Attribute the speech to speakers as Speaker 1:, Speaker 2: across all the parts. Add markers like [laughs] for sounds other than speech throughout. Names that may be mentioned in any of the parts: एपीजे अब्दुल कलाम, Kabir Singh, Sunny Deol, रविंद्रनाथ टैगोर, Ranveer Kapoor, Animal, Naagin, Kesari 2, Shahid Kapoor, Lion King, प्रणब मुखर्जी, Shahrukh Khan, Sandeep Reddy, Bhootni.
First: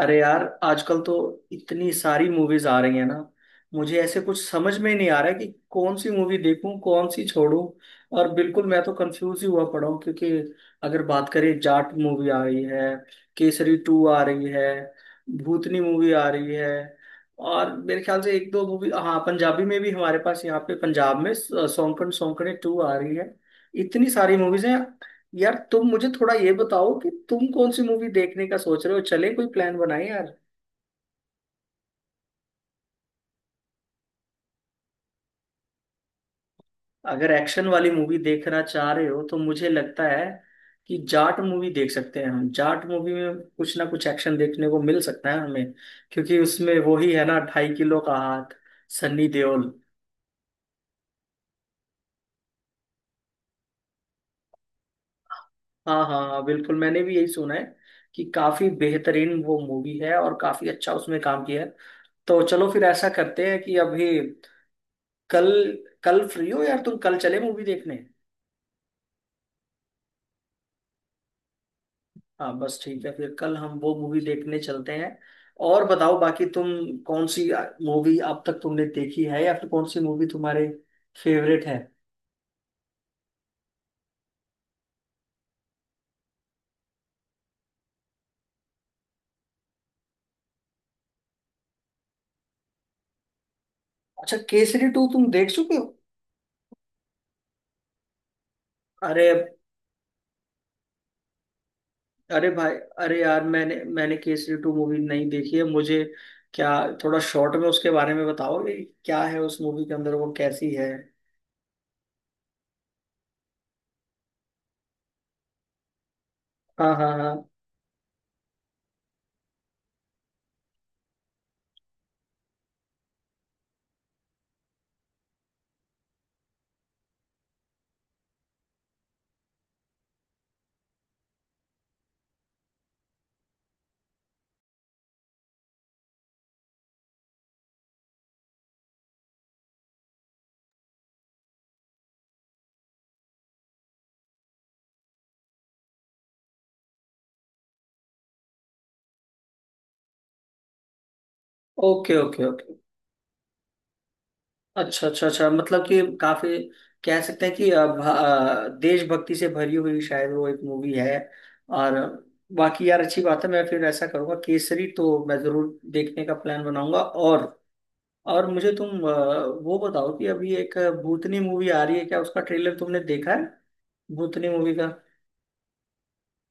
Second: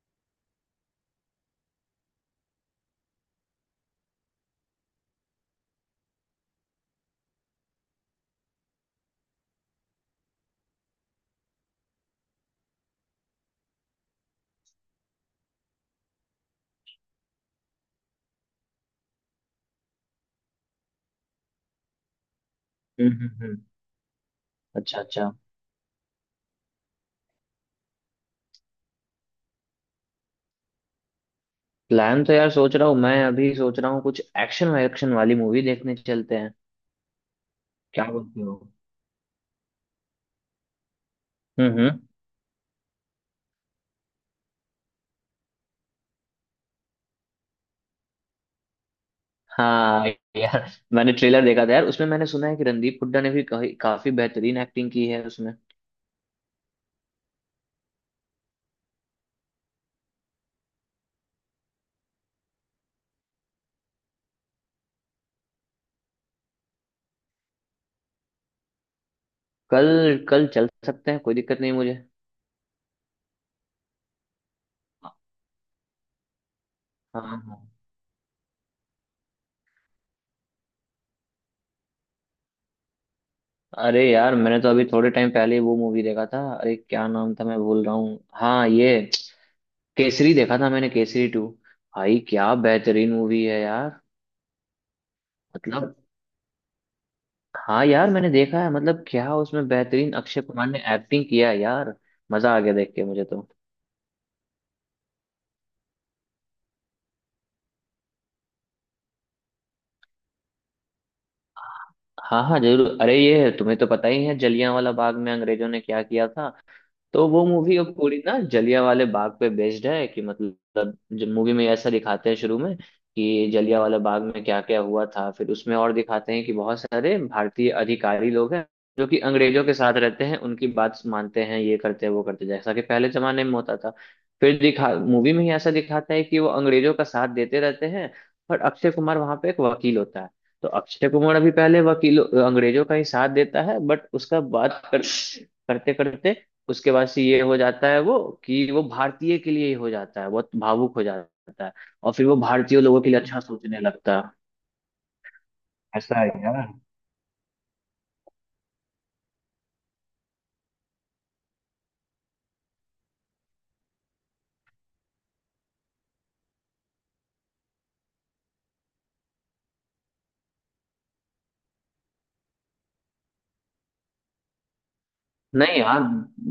Speaker 1: अरे यार, आजकल तो इतनी सारी मूवीज आ रही है ना। मुझे ऐसे कुछ समझ में नहीं आ रहा है कि कौन सी मूवी देखूं कौन सी छोड़ूं। और बिल्कुल मैं तो कंफ्यूज ही हुआ पड़ा हूं, क्योंकि अगर बात करें जाट मूवी आ रही है, केसरी टू आ रही है, भूतनी मूवी आ रही है, और मेरे ख्याल से एक दो मूवी हाँ पंजाबी में भी हमारे पास यहाँ पे पंजाब में सौंकन सौंकने टू आ
Speaker 2: हम्म
Speaker 1: रही है।
Speaker 2: हम्म, हम्म।
Speaker 1: इतनी सारी मूवीज हैं
Speaker 2: अच्छा अच्छा।
Speaker 1: यार। तुम मुझे थोड़ा ये बताओ कि तुम कौन सी मूवी देखने का सोच रहे हो, चले कोई प्लान बनाए यार।
Speaker 2: प्लान तो यार सोच रहा हूँ, मैं अभी सोच रहा हूँ कुछ एक्शन वैक्शन वाली मूवी देखने चलते हैं।
Speaker 1: अगर एक्शन वाली
Speaker 2: क्या
Speaker 1: मूवी
Speaker 2: बोलते हो?
Speaker 1: देखना चाह रहे हो तो मुझे लगता है कि जाट मूवी देख
Speaker 2: हम्म।
Speaker 1: सकते हैं हम। जाट मूवी में कुछ ना कुछ एक्शन देखने को मिल सकता है हमें, क्योंकि उसमें वो ही है ना, ढाई किलो का हाथ, सन्नी देओल।
Speaker 2: हाँ यार, मैंने ट्रेलर देखा था यार, उसमें मैंने सुना है कि रणदीप हुड्डा ने भी काफी बेहतरीन एक्टिंग की है उसमें।
Speaker 1: हाँ हाँ हाँ, बिल्कुल मैंने भी यही सुना है कि काफी बेहतरीन वो मूवी है और काफी अच्छा उसमें काम किया है। तो चलो फिर ऐसा करते हैं कि अभी कल, कल फ्री हो यार तुम? कल चले मूवी देखने?
Speaker 2: कल। कल चल सकते हैं, कोई दिक्कत नहीं मुझे।
Speaker 1: हाँ बस ठीक है, फिर कल हम वो मूवी देखने चलते हैं। और बताओ बाकी तुम
Speaker 2: हाँ
Speaker 1: कौन सी
Speaker 2: हाँ।
Speaker 1: मूवी अब तक तुमने देखी है, या फिर कौन सी मूवी तुम्हारे फेवरेट है?
Speaker 2: अरे यार, मैंने तो अभी थोड़े टाइम पहले वो मूवी देखा था, अरे क्या नाम था, मैं भूल रहा हूँ, हाँ ये केसरी देखा था मैंने, केसरी टू। भाई क्या बेहतरीन मूवी है यार।
Speaker 1: अच्छा, केसरी टू तुम देख चुके हो?
Speaker 2: मतलब। हाँ यार मैंने देखा है, मतलब
Speaker 1: अरे,
Speaker 2: क्या उसमें बेहतरीन अक्षय कुमार ने एक्टिंग किया है यार।
Speaker 1: अरे
Speaker 2: मजा आ गया
Speaker 1: भाई,
Speaker 2: देख के
Speaker 1: अरे
Speaker 2: मुझे
Speaker 1: यार
Speaker 2: तो।
Speaker 1: मैंने मैंने केसरी टू मूवी नहीं देखी है मुझे। क्या थोड़ा शॉर्ट में उसके बारे में बताओगे क्या है उस मूवी के अंदर, वो कैसी है?
Speaker 2: हाँ हाँ जरूर, अरे ये तुम्हें तो पता ही है जलियांवाला बाग में अंग्रेजों ने क्या किया था।
Speaker 1: हाँ हाँ
Speaker 2: तो
Speaker 1: हाँ,
Speaker 2: वो मूवी अब पूरी ना जलिया वाले बाग पे बेस्ड है, कि मतलब जो मूवी में ऐसा दिखाते हैं शुरू में कि जलिया वाला बाग में क्या क्या हुआ था, फिर उसमें और दिखाते हैं कि बहुत सारे भारतीय अधिकारी लोग हैं जो कि अंग्रेजों के साथ रहते हैं, उनकी बात मानते हैं, ये करते हैं वो करते हैं, जैसा कि पहले जमाने में होता था। फिर दिखा मूवी में ही ऐसा दिखाता है कि वो अंग्रेजों का साथ देते रहते हैं। पर अक्षय कुमार वहां पे एक वकील होता है। तो अक्षय कुमार अभी पहले वकील अंग्रेजों का ही साथ देता है, बट उसका करते करते उसके बाद से ये हो जाता है वो कि वो भारतीय के लिए ही हो जाता है, बहुत भावुक हो जाता है। और
Speaker 1: ओके
Speaker 2: फिर वो
Speaker 1: ओके ओके,
Speaker 2: भारतीय लोगों के लिए अच्छा सोचने लगता है।
Speaker 1: अच्छा अच्छा अच्छा, मतलब कि
Speaker 2: ऐसा है
Speaker 1: काफी
Speaker 2: यार।
Speaker 1: कह सकते हैं कि देशभक्ति से भरी हुई शायद वो एक मूवी है। और बाकी यार अच्छी बात है, मैं फिर ऐसा करूंगा, केसरी तो मैं जरूर देखने का प्लान बनाऊंगा। और मुझे तुम वो बताओ कि अभी एक भूतनी मूवी आ रही है, क्या उसका ट्रेलर तुमने देखा है? भूतनी मूवी का?
Speaker 2: नहीं यार,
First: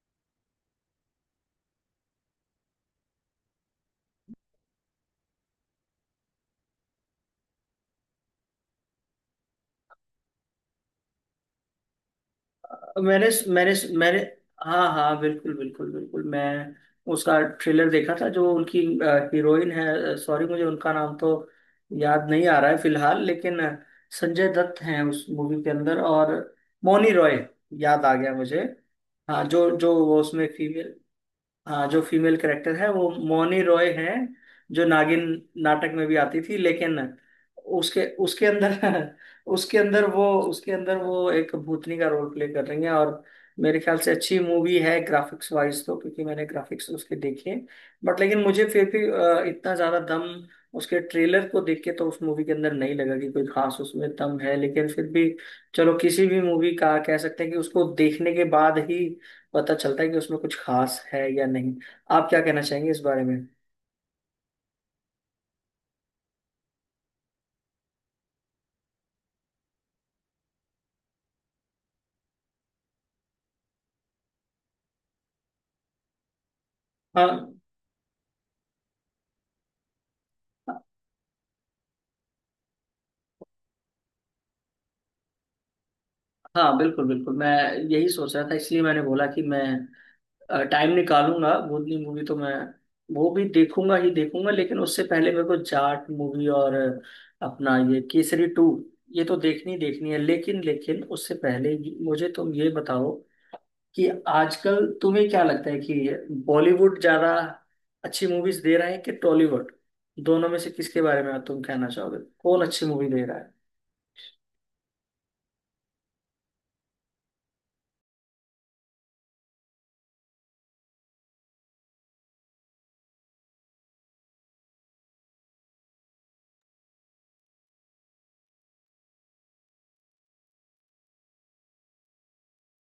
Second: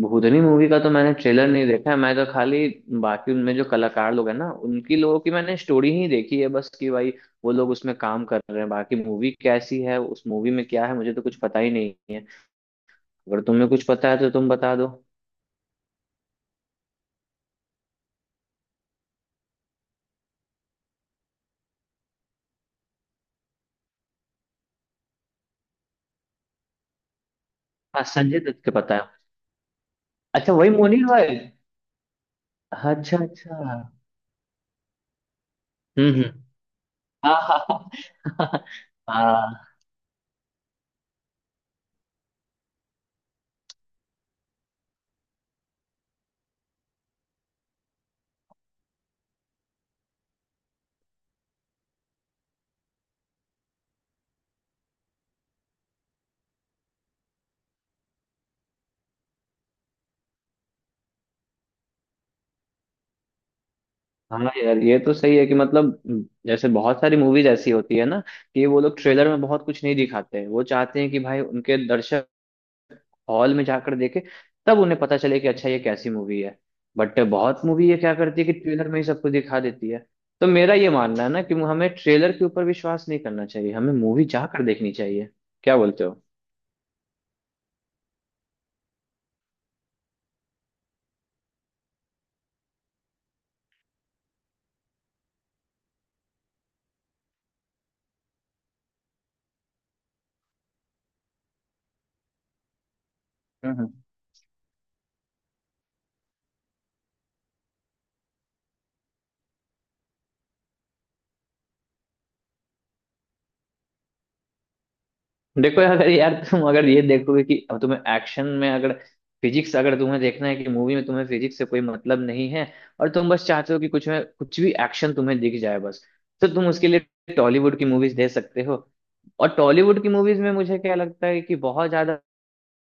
Speaker 2: भूतनी मूवी का तो मैंने ट्रेलर नहीं देखा है, मैं तो खाली बाकी उनमें जो कलाकार लोग हैं ना उनकी लोगों की मैंने स्टोरी ही देखी है बस, कि भाई वो लोग उसमें काम कर रहे हैं, बाकी मूवी कैसी है उस मूवी में क्या है मुझे तो कुछ पता ही नहीं है।
Speaker 1: मैंने
Speaker 2: अगर तुम्हें
Speaker 1: मैंने
Speaker 2: कुछ पता है
Speaker 1: मैंने
Speaker 2: तो तुम बता दो।
Speaker 1: हाँ हाँ, बिल्कुल बिल्कुल बिल्कुल, मैं उसका ट्रेलर देखा था। जो उनकी हीरोइन है, सॉरी मुझे उनका नाम तो याद नहीं आ रहा है फिलहाल, लेकिन संजय दत्त हैं उस मूवी के अंदर और मौनी रॉय,
Speaker 2: हाँ
Speaker 1: याद आ गया
Speaker 2: संजय
Speaker 1: मुझे।
Speaker 2: दत्त के पता है।
Speaker 1: हाँ, जो जो वो उसमें
Speaker 2: अच्छा वही
Speaker 1: फीमेल,
Speaker 2: मोनी रॉय।
Speaker 1: हाँ जो फीमेल कैरेक्टर है वो
Speaker 2: अच्छा
Speaker 1: मौनी
Speaker 2: अच्छा।
Speaker 1: रॉय है, जो नागिन नाटक में भी आती
Speaker 2: हम्म।
Speaker 1: थी। लेकिन
Speaker 2: [laughs] हाँ हाँ।
Speaker 1: उसके उसके अंदर [laughs]
Speaker 2: हाँ
Speaker 1: उसके अंदर वो, उसके अंदर वो एक भूतनी का रोल प्ले कर रही हैं। और मेरे ख्याल से अच्छी मूवी है ग्राफिक्स वाइज तो, क्योंकि मैंने ग्राफिक्स उसके देखे। बट लेकिन मुझे फिर भी इतना ज्यादा दम उसके ट्रेलर को देख के तो उस मूवी के अंदर नहीं लगा कि कोई खास उसमें दम है। लेकिन फिर भी चलो, किसी भी मूवी का कह सकते हैं कि उसको देखने के बाद ही पता चलता है कि उसमें कुछ खास है या नहीं। आप क्या कहना चाहेंगे इस बारे में?
Speaker 2: हाँ। हाँ यार, ये तो सही है कि मतलब जैसे बहुत सारी मूवीज ऐसी होती है ना कि वो लोग ट्रेलर में बहुत कुछ नहीं दिखाते हैं, वो चाहते हैं कि भाई उनके दर्शक हॉल में जाकर देखे, तब उन्हें पता चले कि अच्छा ये कैसी मूवी है। बट
Speaker 1: हाँ
Speaker 2: बहुत मूवी ये क्या करती है कि ट्रेलर में ही सब कुछ दिखा देती है। तो मेरा ये मानना है ना कि हमें ट्रेलर के ऊपर विश्वास नहीं करना चाहिए, हमें मूवी जाकर देखनी चाहिए। क्या बोलते हो?
Speaker 1: हाँ, बिल्कुल बिल्कुल, मैं यही सोच रहा था। इसलिए मैंने बोला कि मैं टाइम निकालूंगा, भूतनी मूवी तो मैं वो भी देखूंगा ही देखूंगा, लेकिन उससे पहले मेरे को जाट मूवी और अपना ये केसरी टू, ये तो देखनी देखनी है। लेकिन लेकिन उससे पहले ही मुझे तुम ये बताओ
Speaker 2: हम्म।
Speaker 1: कि आजकल तुम्हें क्या लगता है कि बॉलीवुड ज्यादा अच्छी मूवीज दे रहा है कि टॉलीवुड? दोनों में से किसके बारे में तुम कहना चाहोगे कौन अच्छी मूवी दे रहा है?
Speaker 2: देखो अगर यार तुम अगर ये देखोगे कि अब तुम्हें एक्शन में अगर फिजिक्स, अगर तुम्हें देखना है कि मूवी में तुम्हें फिजिक्स से कोई मतलब नहीं है और तुम बस चाहते हो कि कुछ में कुछ भी एक्शन तुम्हें दिख जाए बस, तो तुम उसके लिए टॉलीवुड की मूवीज दे सकते हो। और टॉलीवुड की मूवीज में मुझे क्या लगता है कि बहुत ज्यादा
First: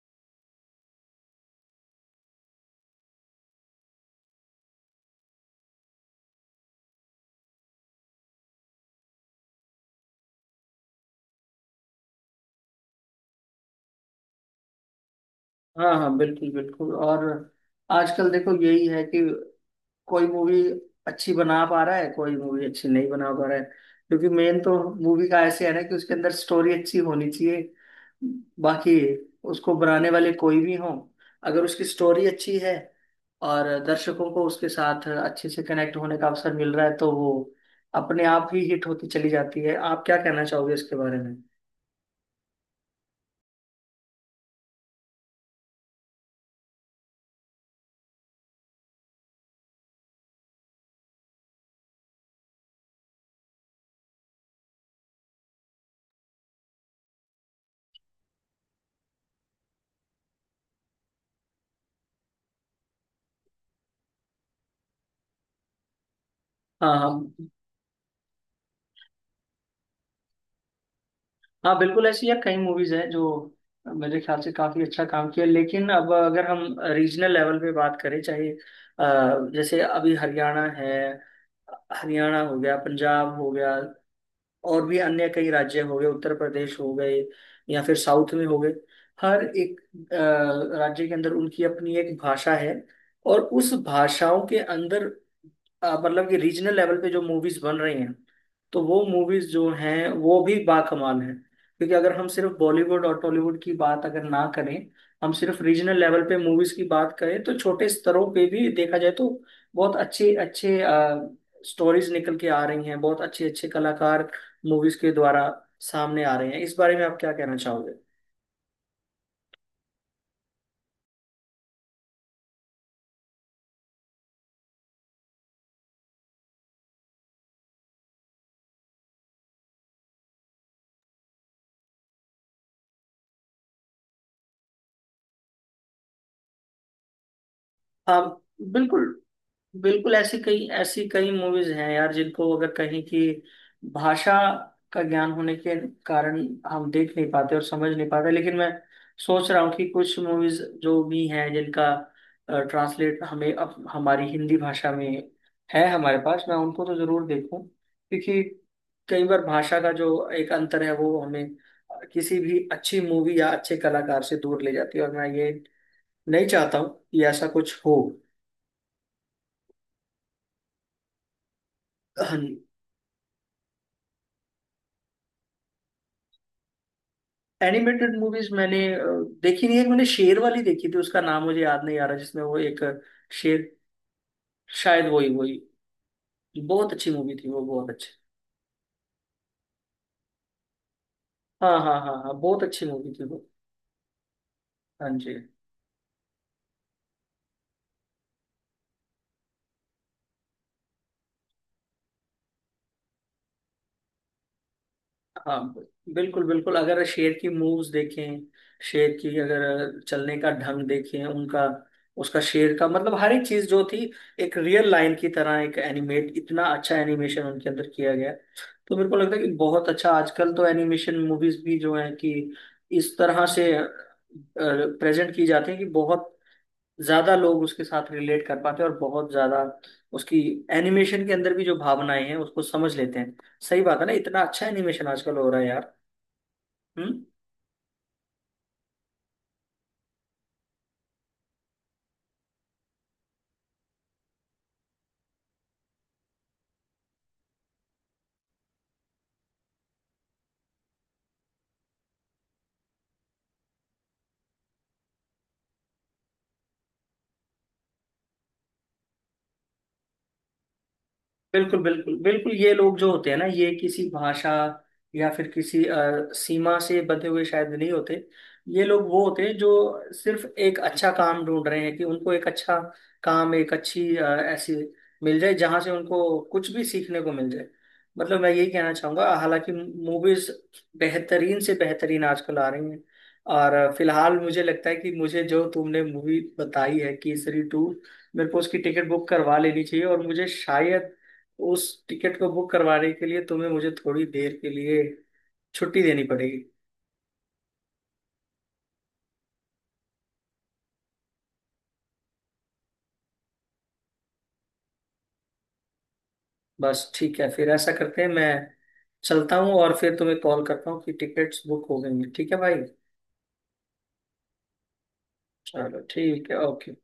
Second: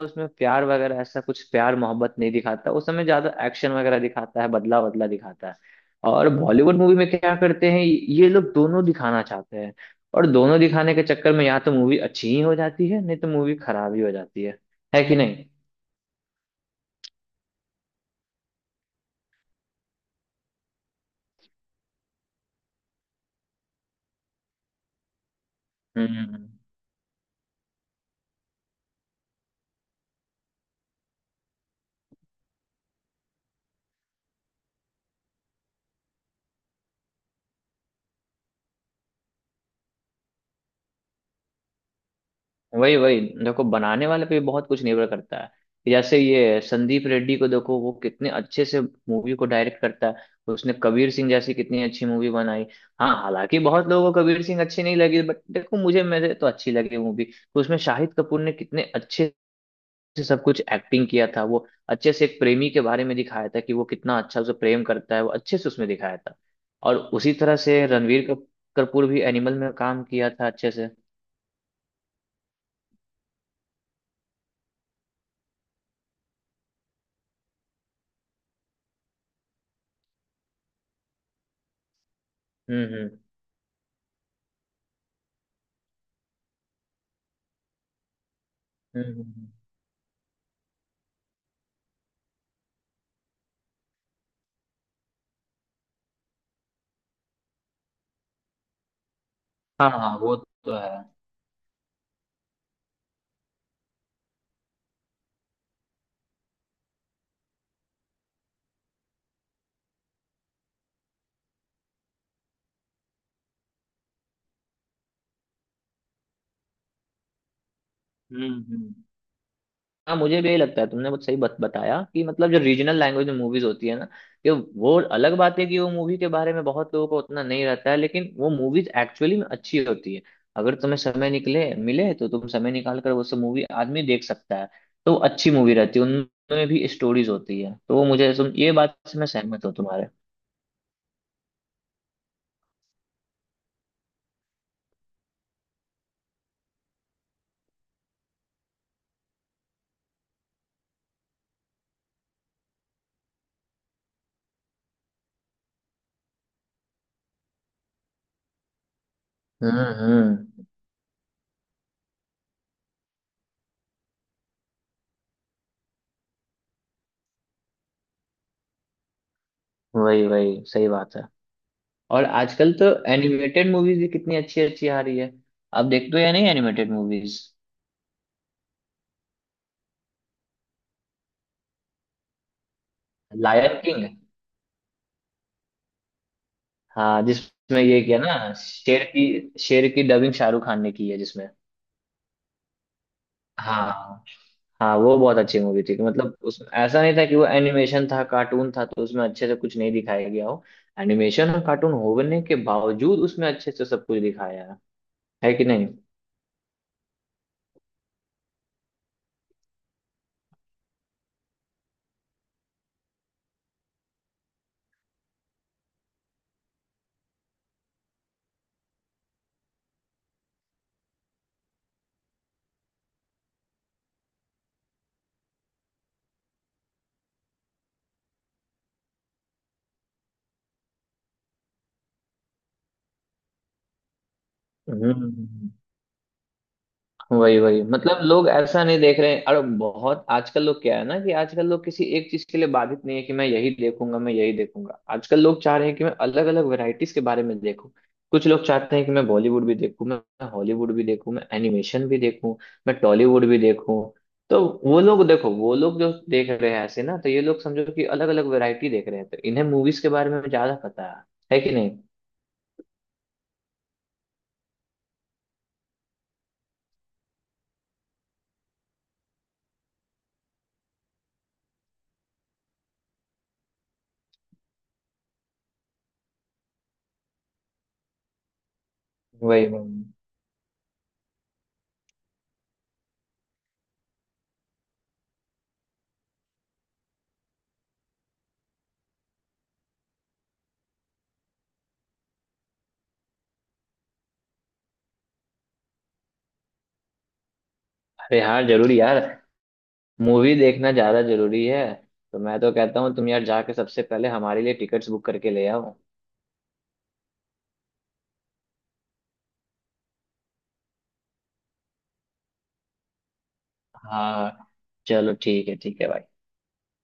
Speaker 2: उसमें प्यार वगैरह ऐसा कुछ प्यार मोहब्बत नहीं दिखाता उस समय, ज्यादा एक्शन वगैरह दिखाता है, बदला बदला दिखाता है। और बॉलीवुड मूवी में क्या करते हैं ये लोग दोनों दिखाना चाहते हैं, और दोनों दिखाने के चक्कर में या तो मूवी अच्छी ही हो जाती है, नहीं तो मूवी खराब ही हो जाती है। है कि नहीं?
Speaker 1: हाँ हाँ, बिल्कुल बिल्कुल। और आजकल देखो यही है कि कोई मूवी अच्छी बना पा रहा है, कोई मूवी अच्छी नहीं बना पा रहा है, क्योंकि मेन तो मूवी का ऐसे है ना कि उसके अंदर
Speaker 2: हम्म।
Speaker 1: स्टोरी अच्छी होनी चाहिए। बाकी उसको बनाने वाले कोई भी हों, अगर उसकी स्टोरी अच्छी है और दर्शकों को उसके साथ अच्छे से कनेक्ट होने का अवसर मिल रहा है, तो वो अपने आप ही हिट होती चली जाती है। आप क्या कहना चाहोगे इसके बारे में?
Speaker 2: वही वही, देखो बनाने वाले पे भी बहुत कुछ निर्भर करता है। जैसे ये संदीप रेड्डी को देखो वो कितने अच्छे से मूवी को डायरेक्ट करता है। उसने कबीर सिंह जैसी कितनी अच्छी मूवी बनाई। हाँ हालांकि बहुत लोगों को कबीर सिंह अच्छी नहीं लगी, बट देखो मुझे, मेरे तो अच्छी लगी मूवी। तो उसमें शाहिद कपूर ने कितने अच्छे से सब कुछ एक्टिंग किया था, वो अच्छे से एक प्रेमी के बारे में दिखाया था कि वो कितना अच्छा उसे प्रेम करता है, वो अच्छे से उसमें दिखाया था। और
Speaker 1: हाँ हाँ
Speaker 2: उसी तरह से रणवीर कपूर भी एनिमल में काम किया था अच्छे से।
Speaker 1: हाँ, बिल्कुल। ऐसी यार कई मूवीज हैं जो मेरे ख्याल से काफी अच्छा काम किया, लेकिन अब अगर हम रीजनल लेवल पे बात करें, चाहे जैसे अभी हरियाणा है, हरियाणा हो गया,
Speaker 2: हम्म।
Speaker 1: पंजाब हो गया, और भी अन्य कई राज्य हो गए, उत्तर प्रदेश हो गए, या फिर साउथ में हो गए।
Speaker 2: हम्म हम्म,
Speaker 1: हर
Speaker 2: हम्म।
Speaker 1: एक राज्य के अंदर उनकी अपनी एक भाषा है, और उस भाषाओं के अंदर मतलब कि रीजनल लेवल पे जो मूवीज बन रही हैं, तो वो मूवीज जो
Speaker 2: हाँ
Speaker 1: हैं
Speaker 2: हाँ वो
Speaker 1: वो भी
Speaker 2: तो है।
Speaker 1: बाकमाल हैं। क्योंकि अगर हम सिर्फ बॉलीवुड और टॉलीवुड की बात अगर ना करें, हम सिर्फ रीजनल लेवल पे मूवीज की बात करें तो छोटे स्तरों पे भी देखा जाए तो बहुत अच्छे अच्छे स्टोरीज निकल के आ रही हैं, बहुत अच्छे अच्छे कलाकार मूवीज के द्वारा सामने आ रहे हैं। इस बारे में आप क्या कहना चाहोगे?
Speaker 2: हम्म। हाँ मुझे भी यही लगता है, तुमने बहुत सही बताया कि मतलब जो रीजनल लैंग्वेज में मूवीज होती है ना, कि वो अलग बात है कि वो मूवी के बारे में बहुत लोगों को उतना नहीं रहता है, लेकिन वो मूवीज एक्चुअली में अच्छी होती है। अगर तुम्हें समय निकले मिले तो तुम समय निकाल कर वो सब मूवी आदमी देख सकता है। तो अच्छी मूवी रहती है, उनमें भी स्टोरीज होती है, तो वो
Speaker 1: हाँ
Speaker 2: मुझे तुम ये बात
Speaker 1: बिल्कुल
Speaker 2: से मैं सहमत हूँ तुम्हारे।
Speaker 1: बिल्कुल। ऐसी कई मूवीज हैं यार जिनको अगर कहीं की भाषा का ज्ञान होने के कारण हम देख नहीं पाते और समझ नहीं पाते, लेकिन मैं सोच रहा हूँ कि कुछ मूवीज जो भी हैं जिनका ट्रांसलेट हमें अब हमारी हिंदी भाषा में है हमारे पास, मैं उनको तो जरूर देखूं, क्योंकि कई बार भाषा का जो एक
Speaker 2: हम्म।
Speaker 1: अंतर है वो हमें किसी भी अच्छी मूवी या अच्छे कलाकार से दूर ले जाती है, और मैं ये नहीं चाहता हूँ कि ऐसा कुछ हो।
Speaker 2: वही वही, सही बात है। और आजकल तो एनिमेटेड मूवीज भी कितनी अच्छी अच्छी आ रही है। आप देखते हो या नहीं एनिमेटेड मूवीज?
Speaker 1: एनिमेटेड मूवीज मैंने देखी नहीं है। मैंने शेर वाली देखी थी, उसका नाम मुझे याद नहीं आ रहा, जिसमें वो एक शेर,
Speaker 2: लायन किंग।
Speaker 1: शायद वही वही। बहुत अच्छी
Speaker 2: हाँ
Speaker 1: मूवी थी वो,
Speaker 2: जिसमें
Speaker 1: बहुत
Speaker 2: ये
Speaker 1: अच्छी।
Speaker 2: किया ना शेर की, शेर की डबिंग शाहरुख खान ने की है जिसमें।
Speaker 1: हाँ हाँ हाँ हाँ, बहुत अच्छी मूवी थी वो।
Speaker 2: हाँ हाँ
Speaker 1: हाँ
Speaker 2: वो
Speaker 1: जी,
Speaker 2: बहुत अच्छी मूवी थी कि मतलब उसमें ऐसा नहीं था कि वो एनिमेशन था कार्टून था तो उसमें अच्छे से कुछ नहीं दिखाया गया हो। एनिमेशन और कार्टून होने के बावजूद उसमें अच्छे से सब कुछ दिखाया है। है
Speaker 1: हाँ
Speaker 2: कि नहीं?
Speaker 1: बिल्कुल बिल्कुल। अगर शेर की मूव्स देखें, शेर की अगर चलने का ढंग देखें उनका, उसका शेर का, मतलब हर एक चीज जो थी एक रियल लाइन की तरह, एक एनिमेट, इतना अच्छा एनिमेशन उनके अंदर किया गया। तो मेरे को लगता है कि बहुत अच्छा आजकल तो एनिमेशन मूवीज भी जो है कि इस तरह से प्रेजेंट की जाती है कि बहुत ज्यादा लोग उसके साथ रिलेट कर पाते हैं और बहुत ज्यादा उसकी एनिमेशन के अंदर भी जो भावनाएं हैं उसको समझ लेते हैं। सही बात है ना, इतना अच्छा एनिमेशन आजकल हो रहा है
Speaker 2: हम्म।
Speaker 1: यार। हम्म।
Speaker 2: वही वही, मतलब लोग ऐसा नहीं देख रहे हैं, अरे बहुत आजकल लोग क्या है ना कि आजकल लोग किसी एक चीज के लिए बाधित नहीं है कि मैं यही देखूंगा मैं यही देखूंगा, आजकल लोग चाह रहे हैं कि मैं अलग अलग वैरायटीज के बारे में देखूं। कुछ लोग चाहते हैं कि मैं बॉलीवुड भी देखूं, मैं हॉलीवुड भी देखूं, मैं एनिमेशन भी देखूं, मैं टॉलीवुड भी देखूं। तो वो लोग देखो वो लोग जो देख रहे हैं ऐसे ना तो ये लोग समझो कि अलग अलग वैरायटी देख रहे हैं, तो इन्हें मूवीज के बारे में ज्यादा पता है। है कि
Speaker 1: बिल्कुल
Speaker 2: नहीं?
Speaker 1: बिल्कुल बिल्कुल, ये लोग जो होते हैं ना ये किसी भाषा या फिर किसी सीमा से बंधे हुए शायद नहीं होते। ये लोग वो होते हैं जो सिर्फ एक अच्छा काम ढूंढ रहे हैं कि उनको एक अच्छा काम, एक अच्छी ऐसी मिल जाए जहां से उनको कुछ भी सीखने को मिल जाए। मतलब मैं यही कहना चाहूंगा,
Speaker 2: वही
Speaker 1: हालांकि
Speaker 2: वही।
Speaker 1: मूवीज बेहतरीन से बेहतरीन आजकल आ रही हैं। और फिलहाल मुझे लगता है कि मुझे जो तुमने मूवी बताई है केसरी टू, मेरे को उसकी टिकट बुक करवा लेनी चाहिए। और मुझे शायद उस टिकट को बुक करवाने के लिए तुम्हें मुझे थोड़ी देर के लिए छुट्टी देनी पड़ेगी।
Speaker 2: अरे हाँ जरूर यार, मूवी देखना ज्यादा जरूरी है। तो मैं तो कहता हूँ तुम यार जाके सबसे पहले हमारे लिए टिकट्स बुक करके ले आओ।
Speaker 1: बस ठीक है फिर, ऐसा करते हैं मैं चलता हूँ और फिर तुम्हें कॉल करता हूँ कि टिकट्स बुक हो गई हैं। ठीक है भाई?
Speaker 2: हाँ चलो ठीक है,
Speaker 1: चलो
Speaker 2: ठीक है भाई।
Speaker 1: ठीक है, ओके।